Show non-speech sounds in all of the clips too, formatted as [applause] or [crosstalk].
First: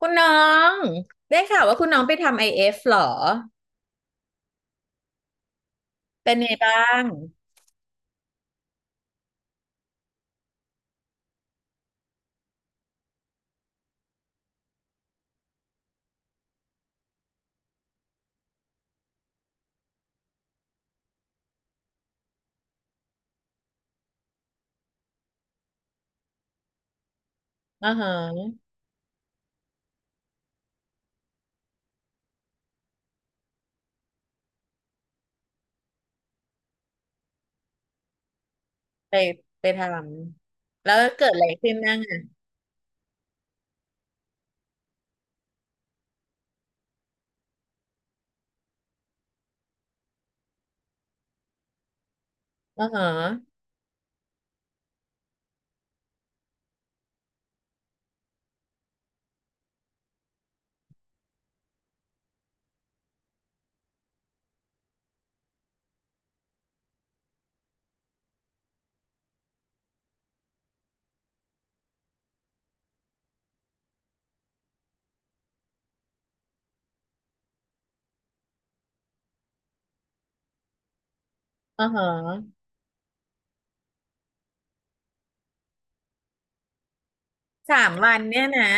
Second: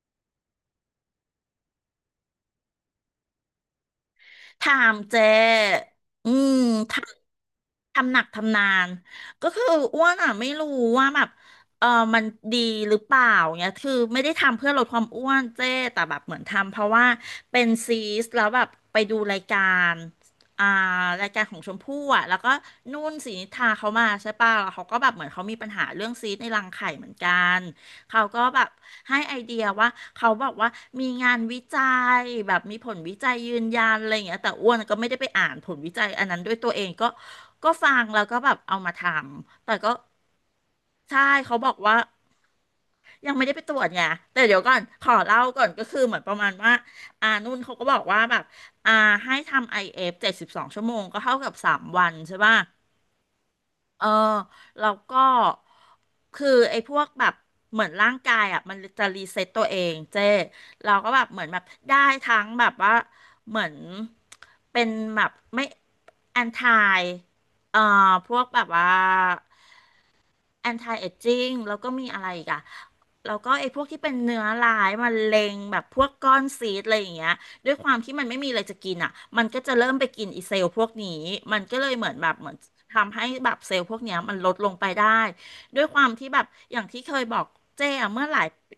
คุณน้องได้ข่าวว่าคุณน้องไปทำไอเอฟหรอถามเจอืเป็นไงมบ้าทงทำหนักทำนานก็คืออ้วนอ่ะไม่รู้ว่าแบบเออมันดีหรือเปล่าเนี่ยคือไม่ได้ทำเพื่อลดความอ้วนเจ้แต่แบบเหมือนทำเพราะว่าเป็นซีสแล้วแบบไปดูรายการอ่ารายการของชมพู่อ่ะแล้วก็นุ่นศรีนิธาเขามาใช่ป่ะแล้วเขาก็แบบเหมือนเขามีปัญหาเรื่องซีสในรังไข่เหมือนกันอ่าเขาก็ฮะแบบ ให้ไอเดียว่าเขาบอกว่ามีงานวิจัยแบบมีผลวิจัยยืนยันอะไรอย่างเงี้ยแต่อ้วนก็ไม่ได้ไปอ่านผลวิจัยอันนั้นด้วยตัวเองก็ฟังแล้วก็แบบเอามาทไปไปำแต่ทก็ำแล้วใช่เกิดอะไรเขาบขึ้อนกบ้าว่างอ่ะยังไม่ได้ไปตรวจไงแต่เดี๋ยวก่อนขอเล่าก่อนก็คือเหมือนประมาณว่านุ่นเขาก็บอกว่าแบบอ่าให้ทำไอเอฟ72ชั่วโมงก็เท่ากับ3 วันใช่ป่ะ อ่าฮะเออแล้วก็คือไอ้พวกแบบเหมือนร่างกายอ่ะมันจะรีเซ็ตตัวเองเจ้เราก็แบบเหมือนแบบได้ทั้งแบบว่าเหมือนเป็นแบบไม่แอนทายเอ่อพวกแบบว่า anti aging แล้วก็มีอะไรอีกอะแล้วก็ไอ้พวกที่เป็นเนื้อร้ายมะเร็งแบบพวกก้อนซีสอะไรอย่างเงี้ยด้วยความที่มันไม่มีอะไรจะกินอะมันก็จะเริ่มไปกินอีเซลล์พวกนี้มันก็อ่าเลยฮะเหมือนแบบเหมือนทำให้แบบเซลล์พวกเนี้ยมันลดลงไปได้ด้วยความที่แบบอย่างที่เคยบอกสาเจ้มอะวันเมื่อหเนี่ลายย นะ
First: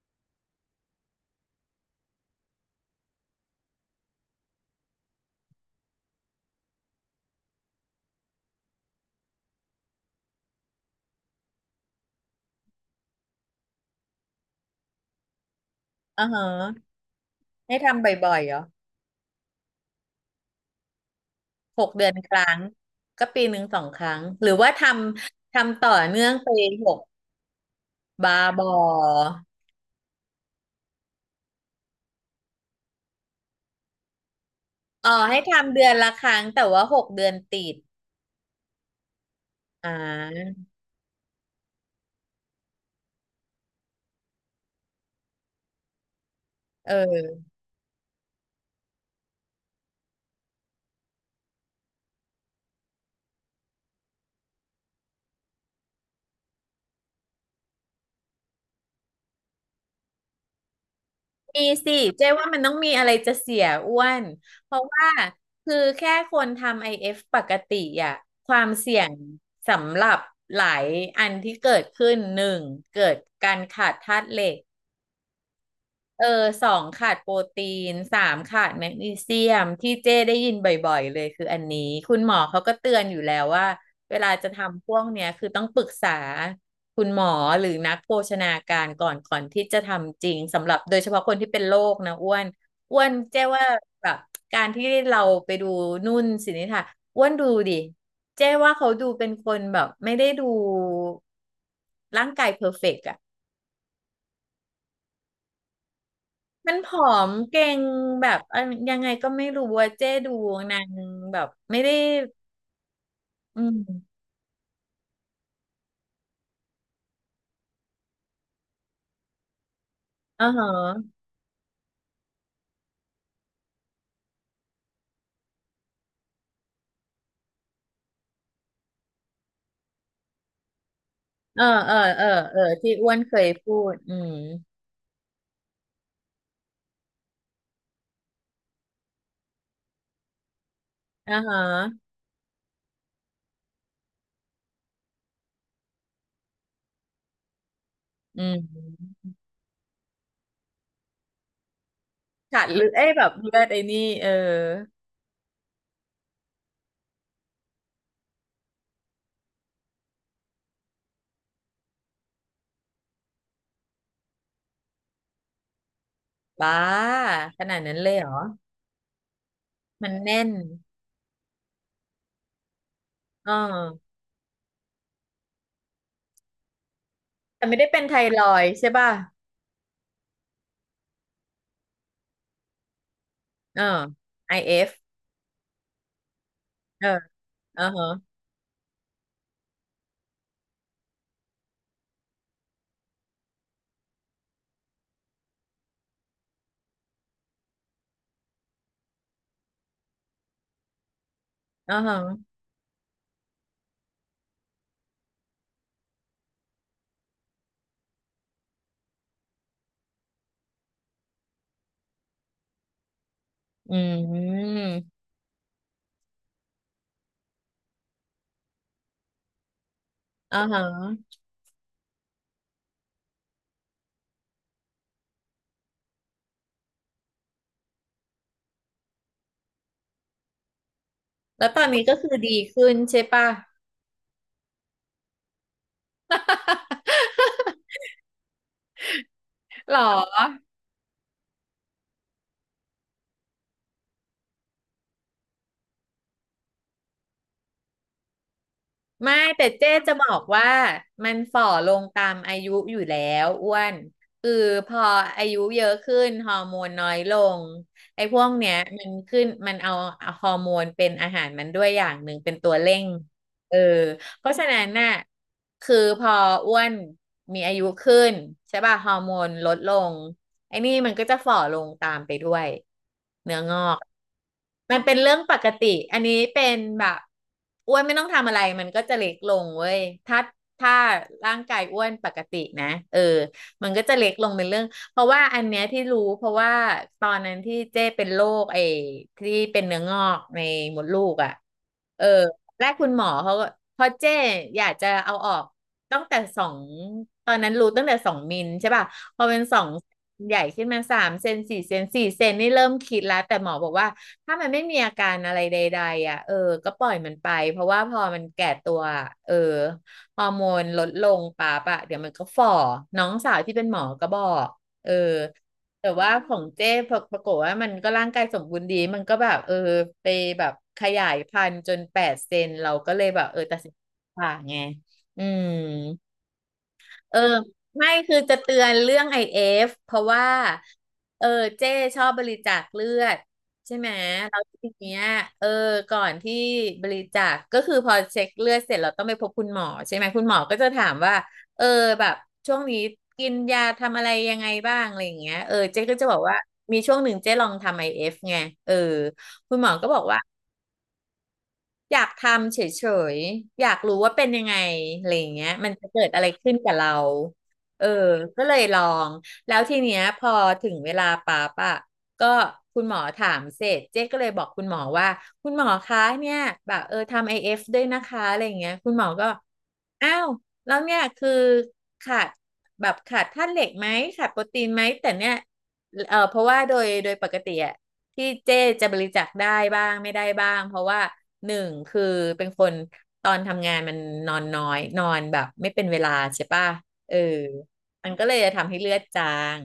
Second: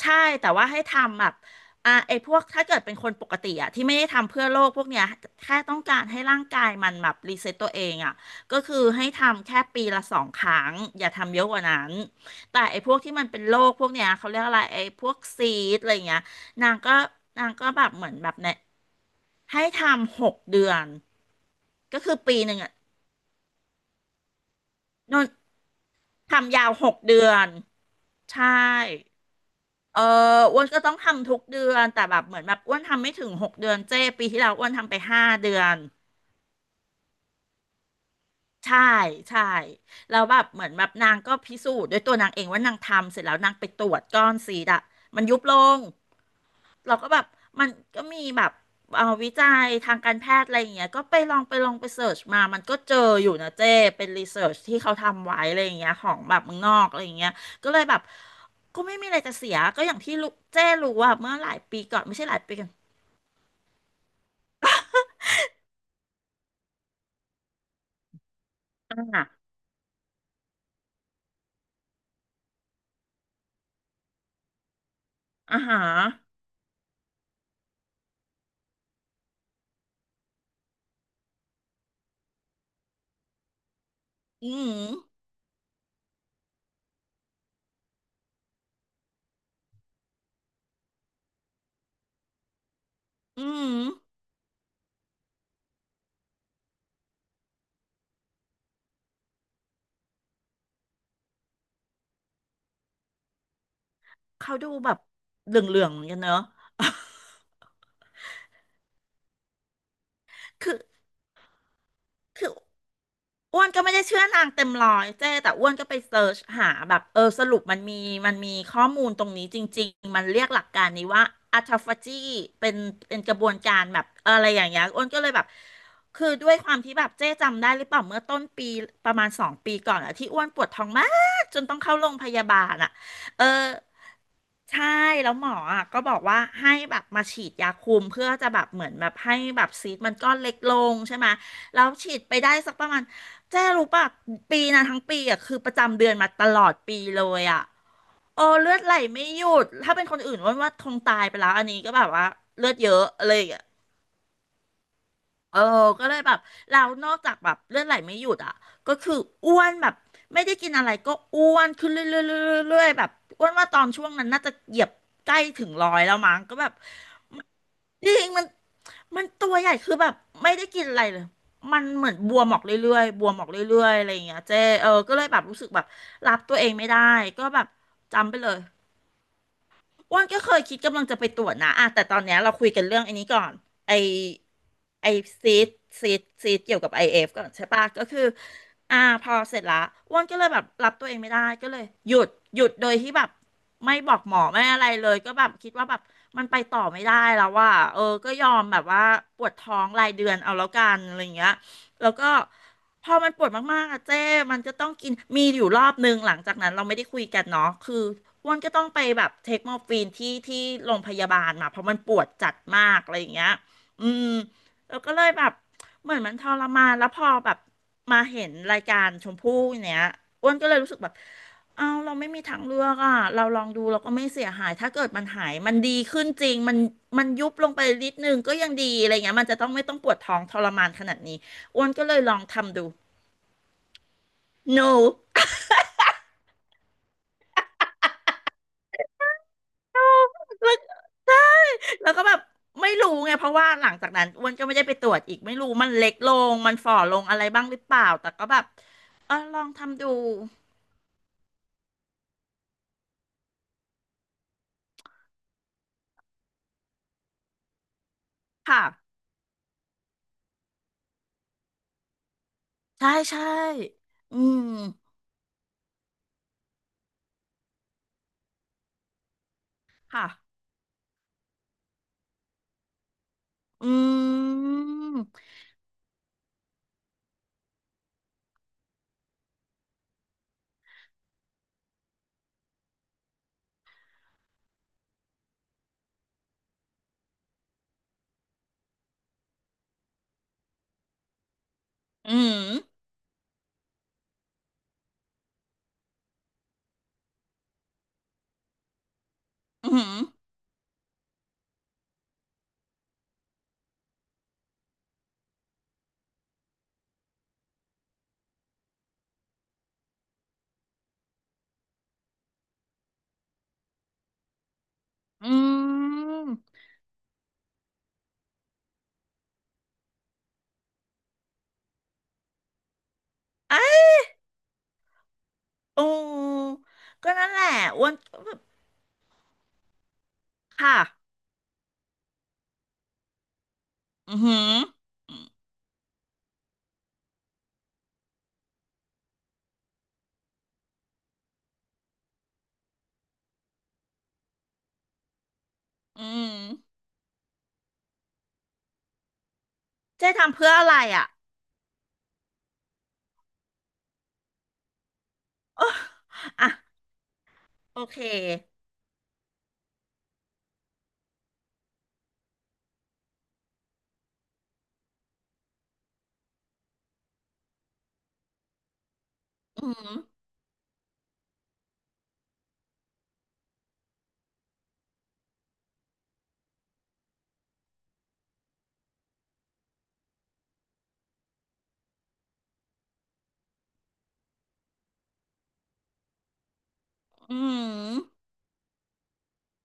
ใช่แต่ว่าให้ทำแบบไอ้พวกถ้าเกิดเป็นคนปกติอ่ะที่ไม่ได้ทำเพื่อโลกพวกเนี้ยแค่ต้องการให้ร่างกายมันแบบรีเซ็ตตัวเองอ่ะก็คือให้ทำแค่ปีละ2 ครั้งอย่าทำเยอะกว่านั้นแต่ไอ้พวกที่มันเป็นโรคพวกเนี้ยเขาเรียกอะไรไอ้พวกซีดอะไรเงี้ยอ่าฮะนางก็นางก็ให้แบบเหทำมือนแบบ่บอยๆเนี่เหรยอให้ทำหกเดือนหกก็เดือคืนอคปีรั้หนึ่งงอ่ะก็ปีหนึ่งสองครั้งหรือว่าทนนำทำต่อเนื่องไปทำยาวหหกกเดือนบาใช่ บอเอออ้วนก็ต้องทำทุกเดือนแต่แบบเหมือนแบบอ้วนทำไม่ถึงหกเดือนเจ้ปีที่แล้วอ้วนทำไปอ๋อห้าให้เดือทำนเดือนละครั้งแต่ว่าหกเดือนติดใช่ใช่อ่แล้วแบบาเหมือนแบบนางก็พิสูจน์ด้วยตัวนางเองว่านางทำเสร็จแล้วนางไปตรวจก้อนซีดอะมันยุบลงเเราก็แบบออ มันก็มีแบบเอาวิจัยทางการแพทย์อะไรอย่างเงี้ยก็ไปลองไปเสิร์ชมามันก็เจออยู่นะเจ้เป็นรีเสิร์ชที่เขาทำไว้อะไรอย่างเงี้ยของแบบเมืองนอกอะไรอย่างเงี้ยก็เลยแบบก็ไม่มีอะไรจะเสียก็อย่างที่ลูกเจ้รู้ว่าเมื่อหลายมีปีสิก่อนไม่ใช่เจ๊หลายว่าปีมันก่อต้น องมีอะไรจะเสียอ้วนเพราะว่าคือแค่คนทำ IF ปกติอ่ะความอ่เสี่ยงาสำหรับหลายอันที่เกิดขึ้นหนึ่งเกิดการขาดธาตุเหล็ก อาฮะเออาสองขาดโปรตีนสามขาดแมกนีเซียมที่เจ้ได้ยินบ่อยๆเลยคืออันนี้คุณหมอเขาก็เตือนอยู่แล้วว่าเวลาอืจะม ทำพวกเนี้ยคือต้องปรึกษาคุณหมอหรือนักโภชนาการก่อนก่อนที่จะทำจริงสำหรับโดยเฉพาะคนที่เป็นโรคนะอ้วนอ้วนเจ้อืว่าม แบบการที่เราไปดูนุ่นสินิธาอ้วนดูดิเจ้ว่าเขาดูเป็นคนแบบไม่ได้ดูร่างกายเพอร์เฟกต์อะ เขาดูแบบเหลืองๆเหมือนกันเนอะ มันผอม [laughs] เก่งแบบอันยังไงก็ไม่รู้ว่าเจ๊ดูคือ นางแบบไม่ได้คืออือ้วนก็ไม่ได้มเชื่อนางเต็มร้อยเจ้แต่อ้วนก็ไปเซิร์ชหาแบบสรุปมันมีข้อมูลตรงนี้จริงๆมันเรียอ่ากหลัฮะกการนี้ว่าอัตฟาจีเป็นเป็นกระบวนการแบบอะไรอย่างเงี้ยอ้วนก็เลยแบบคือด้วยความที่แบบเจ๊จำได้หรือเปล่าเมื่อต้นปีประมาณ2 ปีก่อนอะที่อ้วนปวดท้องมากจเอนอต้องเอเข้าอโรงเอพอยาเอบาอลที่อะอ้วนเคเออ ยพูดอืมใช่แล้วหมออ่ะก็บอกว่าให้แบบมาฉีดยาคุมเพื่อจะแบบเหมือนแบบให้แบบซีสต์มันก้อนเล็กลงใช่ไหมอ่าฮแล้วะฉีดไปได้สักประมาณเจ๊รู้ป่ะปีนะทั้งปีอ่ะคือประจำเดือนมาตลอดปีเลยอ่ะอืโอ้เลือดไหลไม่มหยุดถ้าเป็นคนอื่นว่าว่าคงตายไปแล้วอันนี้ก็แบบว่าขาเลืดอดเลือเยดอะเอ้ยแบอะบไรอย่างเลเลือย ดไอ้นี่เออเออก็เลยแบบเรานอกจากแบบเลือดไหลไม่หยุดอ่ะก็คืออ้วนแบบไม่ได้กินอะไรก็อ้วนขึ้นเรื่อยๆเรื่อยๆแบบอ้วนว่าตอนช่วงนั้นน่าจะเหยียบใกล้ถึงร้อยแล้วมั้งก็แบบ้าบขนาดนั้นเลจยริเหรงอมันตัวใหญ่คือแบมันบแน่นไม่ได้กินอะไรเลยมันเหมือนบวมออกเรื่อยๆบวมอออ๋กอเรื่อยๆอะไรอย่างเงี้ยเจ๊ก็เลยแบบรู้สึกแบบรับตัวเองไม่ได้ก็แบแต่บไม่ได้เป็นไทจำไปรเลอย ยด์ใช่ป่ะอ้วนก็เคยคิดกำลังจะไปตรวจนะอ่ะแต่ตอนเนี้ยเราคุยกันเรื่องไอันนี้ก่อนเออ ไอ IF เอไอฟซีดซีดซีดเกี่ยวกับไอเออเอฟก่อนใช่ปะอ่าก็ฮะคืออ่าพอเสร็จละอ้วนก็เลยแบบรับตัวเองไม่ได้ก็เลยหยุดหยุดโดยที่แบบไม่บอกหมอไม่อะไรเลยก็แบบคิดว่าแบบมันไปต่อไม่ได้แล้วว่าเออก็ยอมแบบว่าปวดท้องรายเดือนเอาแล้วกันอะไรอย่างเงี้ยอ่าแล้วฮะก็ พอมันปวดมากๆอะเจ้มันจะต้องกินมีอยู่รอบนึงหลังจากนั้นเราไม่ได้คุยกันเนาะคืออ้วนก็ต้องไปแบบเทคมอร์ฟีนที่โรงพยาบาลมาเพราะมันปวดจัดมากอะไรอย่างเงี้ยอือืมมแล้วก็เลยแบบเหมือนมันทรมานแล้วพอแบบมาเห็นรายการชมพู่เนี้ยอ้วนอ่าก็เลยฮะรู้สึกแบบเอาเราไม่มีทางเลือกอ่ะเราลองดูเราก็ไม่เสียหายถ้าเกิดมันหายมันดีขึ้นจริงมันมันยุบลงไปนิดนึงก็ยังดีอะไรเงี้ยมันจะต้องไม่ต้องปวดท้องทรมานขนาดนี้แล้วตอ้อวนนนี้ก็เลก็ยคืลอองดีทำดู ขึ้นใช่ป่ะ หนูหรแล้อวใช่ แล้วก็แบบไม่รู้ไงเพราะว่าหลังจากนั้นอ้วนก็ไม่ได้ไปตรวจอีกไม่รู้มันเล็กลงมันฝ่อลงอะไรบ้างหรือเปล่าแต่ก็แบบเอไม่อลอแต่งเจ๊ทำดูจะบอกว่ามันฝ่อลงตามอายุอยู่แล้วอ้วนคือพออายุเยอะขึ้นฮอร์โมนน้อยลงไอ้พวกเนี้ยมันค่ะขึ้นมันเอาฮอร์โมนเป็นอาหารมันด้วยอย่างหนึ่งเป็นตัวเร่งใช่ใช่เออ อืเพราะมฉะนั้นน่ะคือพออ้วนมีอายุขึ้นใช่ป่ะฮอร์โมนลดลงค่ะไอ้นี่มันก็จะฝ่อลงตามไปด้วยเนื้องออืกมันเป็นเรื่องมปกติอันนี้เป็นแบบอ้วนไม่ต้องทำอะไรมันก็จะเล็กลงเว้ยถ้าถ้าร่างกายอ้วนปกตินะเออมันก็จะเล็กลงเป็นเรื่องเพราะว่าอันเนี้ยที่รู้เพราะว่าตอนนั้นที่เจ้เป็นโรคไอ้ที่เป็นเนื้องอกในมดลูกอ่ะเออ อืมแรกคุณหมอเขาก็พราะเจ้อยากจะเอาออกตั้งแต่สองตอนนั้นรู้ตั้งแต่สองมิลใช่ป่ะพอเป็นสองอืมใหญ่ขึ้นมาสามเซนสี่เซนสี่เซนนี่เริ่มคิดแล้วแต่หมอบอกว่าถ้ามันไม่มีอาการอะไรใดๆอ่ะเออ ก็ปล่อยมันไปเพราะว่าพอมันแก่ตัวอะเออฮอร์โมนลดลงปั๊ปอะเดี๋ยวมันก็ฝ่อน้องสาวที่เป็นหมอก็บอกเออ อืแต่ว่ามของเจ้ปรปรากฏว่ามันก็ร่างกายสมบูรณ์ดี มันก็แบบเออไปแบบขยายพันธุ์จนแปดเซนเราก็เลยแบบเออตัดสินใจผ่าไง อืม โอ้ก็เออนั่นแหละอ้ไม่วนคือก็แบจะบเตือนเรื่องไอเอฟเพราะว่าค่ะเออเจ้ชอบบริจาคเลือดใช่ไหมอือแล้หืวอทีเนี้ยอืมเออก่อนที่บริจาคก็คือพอเช็คเลือดเสร็จเราต้องไปพบคุณหมอใช่ไหมคุณหมอก็จะถามว่าเออแบบช่วงนี้กินยาทำอะไรยังไงบ้างอะไรอย่างเงี้ยเออเจ๊ก็อืจะบอกว่ามมีช่วงหนึ่งเจ๊ลองทำไอเอฟไงเออคุณหมอก็บอกเจ๊ว่า ทำเพื่ออะไรอ่ะอยากทำเฉยๆ อยากรู้ว่าเป็นยังไงอะไรอย่างเงี้ยมัโอะนจะเกิดอะไรอ่ะขึ้นกับเรา โอเออ เค ก็เลยลอง แล้วทีเนี้ยพอถึงเวลาปั๊บอะ ก็คุณหมอถามเสร็จเจ๊ก็เลยบอกคุณหมอว่าคุณหมอคะเนี่ยแบบเออทำไอเอฟด้วยนะคะอะไรอย่างเงี้ยคุณหมอก็อืมอ้าวแล้วเนี่ยคือขาดแบบขาดธาตุเหล็กไหมขาดโปรตีนไหมแต่เนี่ยเออเพราะว่าโดยปกติอะที่เจ๊จะบริจาคได้บ้างไม่ได้บ้างเพราะว่าหนึ่งคือเป็นคนตอนทำงานมันนอนน้อยนอนแบบไม่เป็นเวลาใช่ป่ะเอออืมมันก็เลยจะทำให้เลือดจาง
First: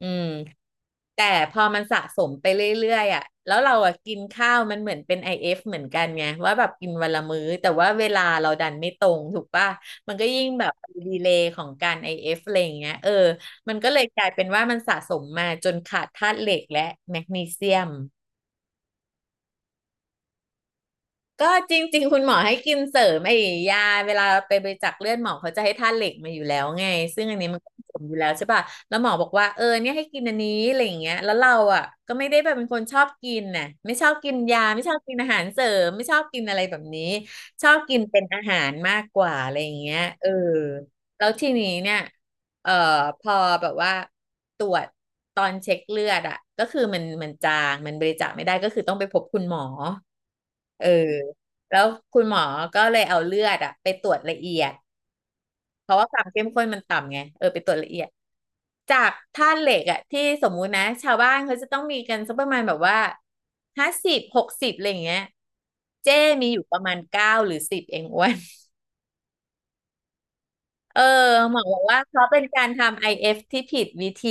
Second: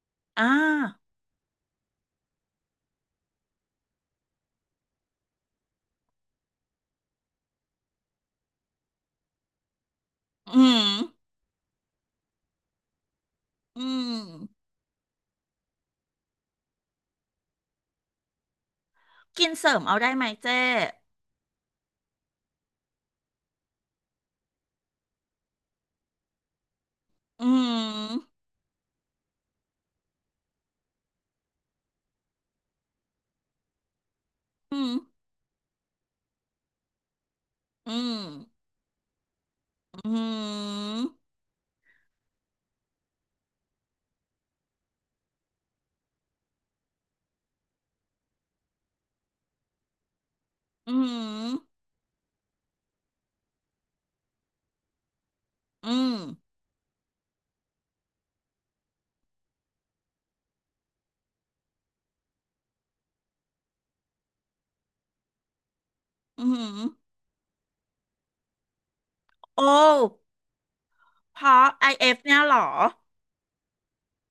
อืม อ่าแต่พอมันสะสมไปเรื่อยๆอ่ะแล้วเราอ่ะกินข้าวมันเหมือนเป็น IF เอฟเหมือนกันไงว่าแบบกินวันละมื้อแต่ว่าเวลาเราดันไม่ตรงถูกป่ะมันก็ยิ่งอืแบบมดีเลย์ของการ IF อเอฟอะไรอย่างเงี้ยเออมันอืก็เลยมกลายเป็นว่ามันสะสมมาจนขาดธาตุเหล็กและแมกนีเซียม กินเสริมเอาได้ไหมเจ้ก็จริงๆคุณหมอให้กินเสริมไอ้ยาเวลาไปบริจาคเลือดหมอเขาจะให้ธาตุเหล็กมาอยู่แล้วไงซึ่งอันอืนี้มันก็ผสมอยู่แล้วมใช่ป่ะแล้วหมอบอกว่าเออเนี่ยให้กินอันนี้อะไรอย่างเงี้ยแล้วเราอ่ะก็ไม่ได้แบบเป็นคนชอบกินน่ะไม่ชอบกินยาไม่อืชมอบกินอาหารเสริมไม่ชอบกินอะไรแบบนี้ชอบอืกินเป็นมอาหารมากกว่าอะไรอย่างเงี้ยอืเออมแล้วทีนี้เนี่ยเอ่อพอแบบว่าตรวจตอนเช็คเลือดอ่ะก็คือมันจางมันบริจาคไม่ได้ก็คือต้องไปพบคุณหมอเออ อืแล้มวคุณหมอก็เลยเอาเลือดอะไปตรวจละเอียดเพอืราะว่าคมวามเข้มข้นมันต่ำไงเออไปตรวจละเอียดจากธาตุเหล็กอะที่สมมุตินะชาวบ้านเขาจะต้องมีกันสักประมาณแบบว่า50 60อะไรอย่างเงี้ยเจ้อืมีอยู่ปมระมาณ9 หรือ 10เองอ้วนโอ้เออเพหมอราะ บอกว่า IF เอฟเขาเนี่เป็ยนเหรอการทำ IF ที่ผิดวิธี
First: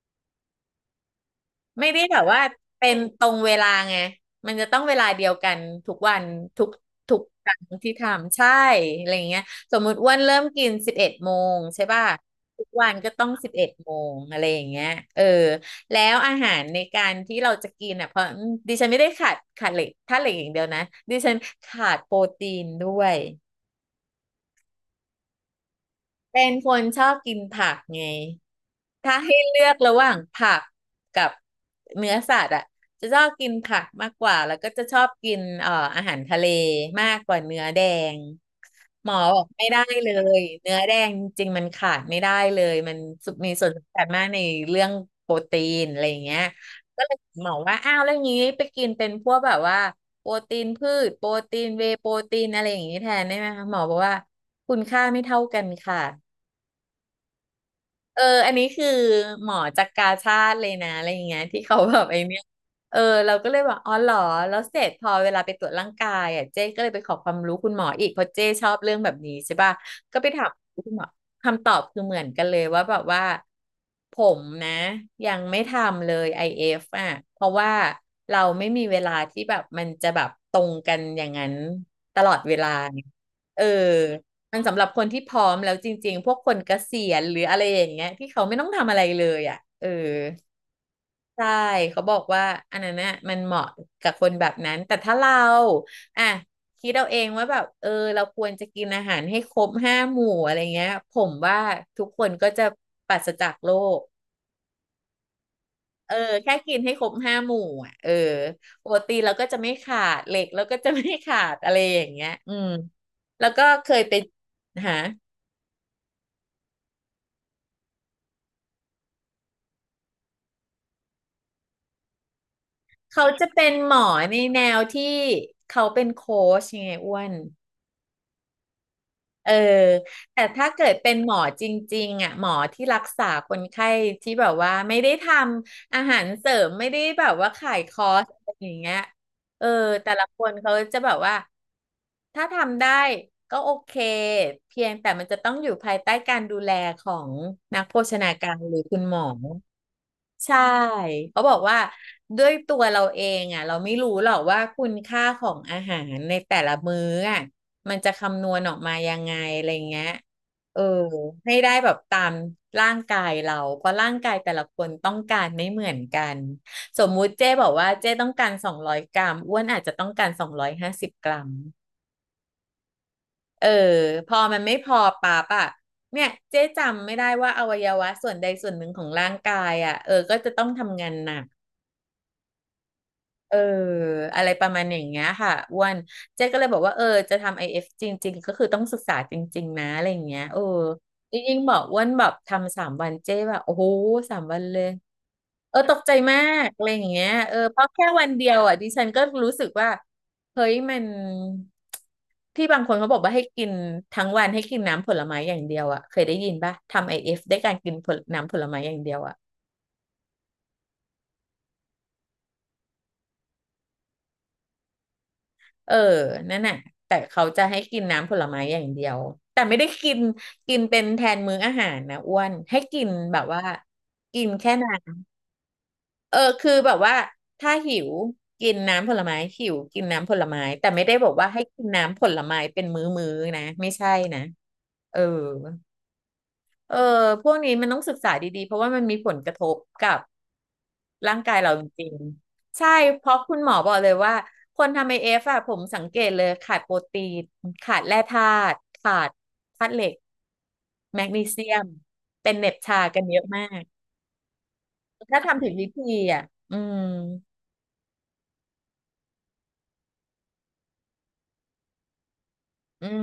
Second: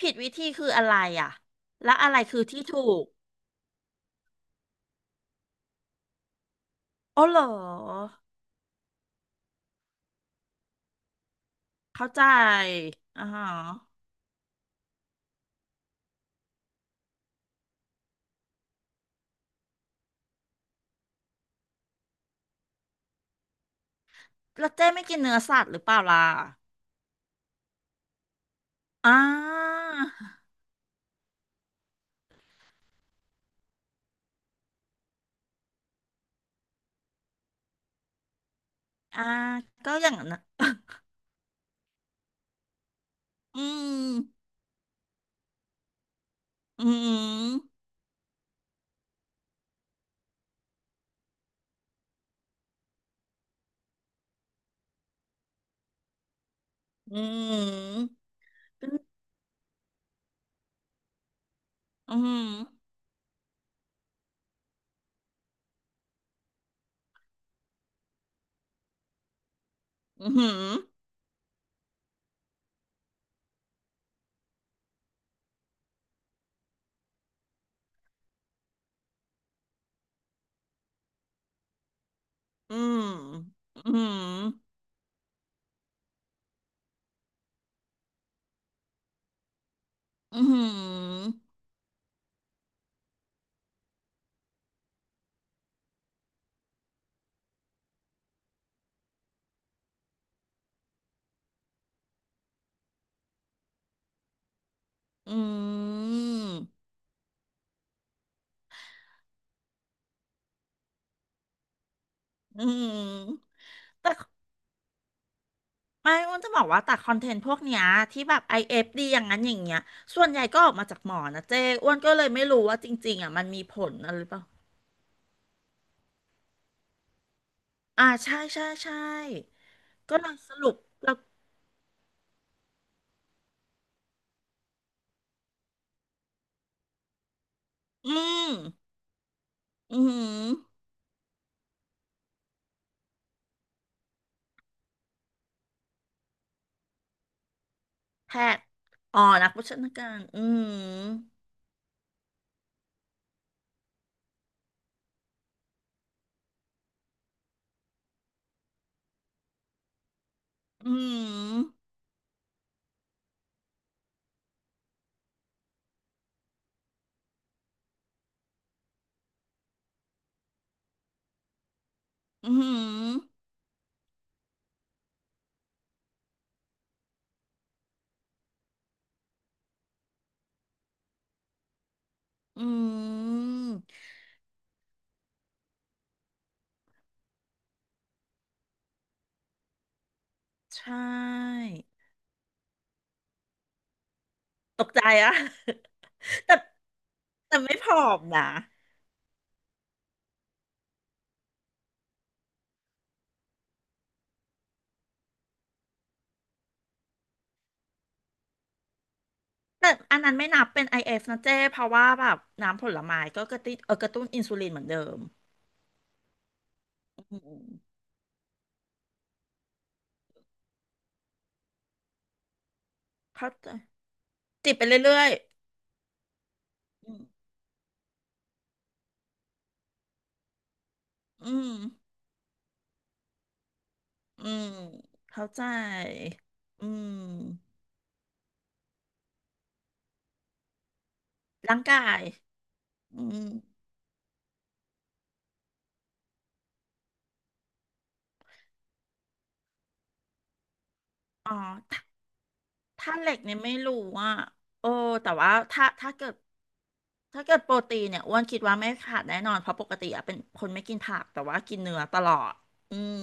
ผิดวิธีคืออะไรอ่ะไม่และได้อะแบไรบคืว่าอที่เป็ถูนกตรงเวลาไงมันจะต้องเวลาเดียวกันทุกวันทุกทุกโอ้เหรอครั้งที่ทำใช่อะไรเงี้ยสมมุติอ้วนเริ่มกินสิบเอ็ดโมงใช่ป่ะเข้าใจทุกวันก็อ่าต้องฮะสิบเอ็ดโมงอะไรอย่างเงี้ยเออแล้วอาหารในการที่เราจะกินอ่ะเพราะดิฉันไม่ได้ขาดเหล็กถ้าเหล็กอย่างเดียวนะดิฉันขาดโปรตีนด้วยแล้วเจ้ไม่กินเนื้อสัตว์หรือเปล่าล่ะเป็นคนชอบกินผักไง ถ้าอ่ให้เลือการะหว่างผักกับเนื้อสัตว์อ่ะจะชอบกินผักมากกว่าแล้วก็จะชอบกินอาหารทะเลมากกว่าเนื้อแดงหมออ่าบอกไม่ได้ก็อเลย่างนั้นยนะเนื้อแดงจริงๆมันขาดไม่ได้เลยมันมีอืส่วนสำคัญมากในมเรื่องโปรตีนอะไรอย่างเงี้ยอืก็เลยหมอว่าม อ้าวแล้วอย่างนี้ไปกินเป็นพวกแบบว่าโปรตีนพืชโปรตีนเวย์โปรตีนอะไรอย่างนี้แทนได้ไหมคะหมอบอกว่าคุณค่าไม่เท่ากันค่ะ อืม เอออันนี้คือหมอจากกาชาติเลยนะอะไรอย่างเงี้ยที่เขาแบบอืไอ้เนี่ยม เออเราก็เลยบอกอ๋อเหรอแล้วเสร็จพอเวลาไปตรวจร่างกายอ่ะเจ๊ก็เลยไปขอความรู้คุณหมออีกเพราะเจ๊ชอบเรื่องแบบนี้ใช่ป่ะก็อืไปม ถามคุณหมอคำตอบคือเหมือนกันเลยว่าแบบว่าผมนะยังไม่ทำเลยไอ f อฟอ่ะเพราะว่าเราไม่มีเวลาที่แบบมันจะแบบตรงกันอย่างนั้นตลอดเวลาอืม ไงเออ อืม มันสำหรับคนที่พร้อมแล้วจริงๆพวกคนเกษียณหรืออะไรอย่างเงี้ยที่เขาไม่ต้องทำอะไรเลยอ่ะเอออืมใช่เขาบอกว่าอันนั้นน่ะมันเหมาะกับคนแบบนั้นแต่ถ้าเราอ่ะคิดเอาเองว่าแบบเออเราควรจะกินอาหารให้ครบห้าหมู่อะไรเงี้ยผมว่าทุกคนก็จะปราศจากโรคอืเออแค่กินมให้ครบห้าหมู่อ่ะเออโปรตีนเราก็จะไม่ขาดเหล็กเราก็จะไม่ขาดอะไรอย่างเงี้ยอือืมแล้วมก็เคยไปแต่หา ไม่อ้วนจะบอกว่าแต่คอนเทนต์พวกเนี้ยที่แบบ IFD อเอฟดีอย่างนั้นอย่างเงี้ยส่วนใหญ่ก็ออกมาจากหมอนะเจ้อ้วนก็เลยไม่รู้ว่าจริงๆเขาอ่ะมัจะนมีเป็นผหลมออะไรหรือเปในล่าแนวที่เขาเป็นโค้ชยังไงอ้วนใช่เออก็เลยแต่สถ้ารุปเกิดเป็แล้นวหมอจริงๆอ่ะหมอที่รักษาคนไข้ที่แบบว่าไม่ได้ทำอาหารเสริมไม่ได้แบบว่าขายคออืร์สมอะไรอย่างเงี้ยเอออืแต่มละคนเขาจะแบบว่าถ้าทำได้ก็โอเคเพียงแต่มันจะต้องอยู่ภายใต้การดูแลของนักโภชนาแพการทย์หรือคุณหมอ๋ออ นักโภชนาการอืใช่มเขาบอกว่าด้วยตัวเราเองอ่ะเราไม่รู้หรอกว่าคุณค่าของอาหารในแต่ละมื้ออ่ะมันจะคำนวณออกมายังไงอะไรเงี้ยเอออืให้มได้แบบตามร่างกายเราเพราะร่างกายแต่ละคนต้องการไม่เหมือนกันสมมุติเจ้บอกว่าเจ้ต้องการ200 กรัมอ้วนอาจจะต้องการ250 กรัมอืม เออพอมันไม่พอปั๊บอ่ะเนี่ยเจ๊จำไม่ได้ว่าอวัยวะส่วนใดส่วนหนึ่งของร่างกายอ่ะเออก็จะต้องทำงานหนัก อืเออมอะไรประมาณอย่างเงี้ยค่ะอ้วนเจ๊ก็เลยบอกว่าเออจะทำไอเอฟจริงๆก็คือต้องศึกษาจริงๆนะอะไรอย่างเงี้ยเออใชยิ่ง่ๆบอกอ้วนแบบทำสามวันเจ๊แบบโอ้โหสามวันเลตยกใจอะ เออตกใจมา [laughs] แต่กอะไรอย่างเงี้ยเออแต่ไม่เพผราะอแค่มวันนะเดียวอ่ะดิฉันก็รู้สึกว่าเฮ้ยมันที่บางคนเขาบอกว่าให้กินทั้งวันให้กินน้ำผลไม้อย่างเดียวอ่ะเคยได้ยินป่ะทำไอเอฟได้การกินผลน้ำผลไม้อย่างเดียวอ่ะ แต่อันนั้นไม่นับเป็น IF นะเจ้เพราะว่าแบบน้ำผลไม้ก็กระตุ้นเออกระตุ้นอินซูลินเหมือนเดิมเออนั่นน่ะแต่อืเขาจะให้มกินน้ำผลไม้อย่างเดียว แต่ไม่ได้กิน กินเป็นแทนมื้ออาหารนะอ้วนให้กินแบบเข้าว่าใจกินแค่จิบไปน้เรื่อยำเออคือแบบๆอืว่ามถ้าหิวกินน้ำผลไม้หิวกินน้ำผลไม้แต่ไม่ได้บอกว่าอืให้มกินน้ำผลไม้เป็นมื้อๆนะไม่ใช่นะอืมเออ เข้าใจอืเออพวกนี้มมันต้องศึกษาดีๆ เพราะว่ามันมีผลกระทบกับร่างกายเราร่างจการิงยๆใช่อืเพราะมคุณหมอบอกเลยว่าคนทำไอเอฟอะผมสังเกตเลยขาดโปรตีนขาดแร่ธาตุขาดธาตุเหล็กแมกนีอ๋อเซียมถ้าเป็นเหน็บชาถ้ากันเหล็เยกอะเนี่ยมาไม่กรู้อ่ะโอ้แต่ถ้าว่าทำผิดถ้าวิธีถ้าเกิด อะอืมถ้าเกิดโปรตีนเนี่ยอ้วนคิดว่าไม่ขาดแน่นอนเพราะปกติอะเป็นคนไม่กินผักแต่ว่ากินเนื้อตลอดอือืมม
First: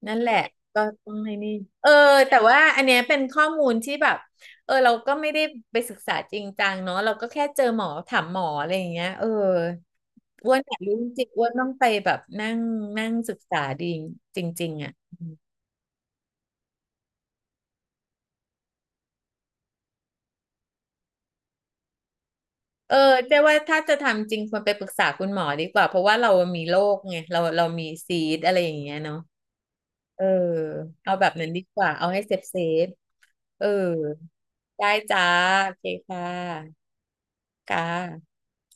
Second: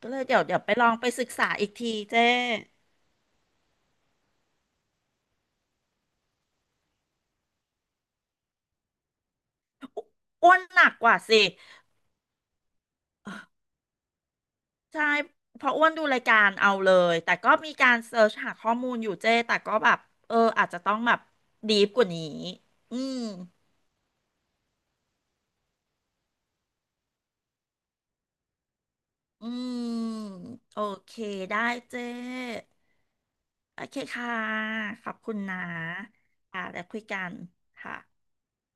ก็นั่เลนยแหละเดี๋ยวไปก็ลองไปต้องศึกให้ษานี่อีกเอทีอเจ้แต่ว่าอันเนี้ยเป็นข้อมูลที่แบบเออเราก็ไม่ได้ไปศึกษาจริงจังเนาะเราก็แค่เจอหมอถามหมออะไรอย่างเงี้ยเอออ้อ้ววนนอยาหกนัรู้กจกว่าริงๆสิอ้วนต้องไปแบบนั่งนั่งเอศึอกษาดีจริงๆอ่ะใช่เพราะอ้วนดูรายการเอาเลยแต่ก็มีการเสิร์ชหาข้อมูลอยู่เจ้แต่ก็แบบเอออาจจะต้องแบบดีฟกว่านี้เออือมแต่ว่าถ้าจะทำจริงควรไปปรึกษาคุณหมอดีกว่าเพราะว่าเรามีโรคไงเรามีซีดอะไรอย่างเงี้ยเนาะอืมเออโอเคเอาแบบนั้นได้ดีกว่าเจ้เอาให้เซฟเออโอเคค่ะได้ขอบจ้าคุณนะโอเคค่อ่าแล้วะคุยกันค่ะค่ะ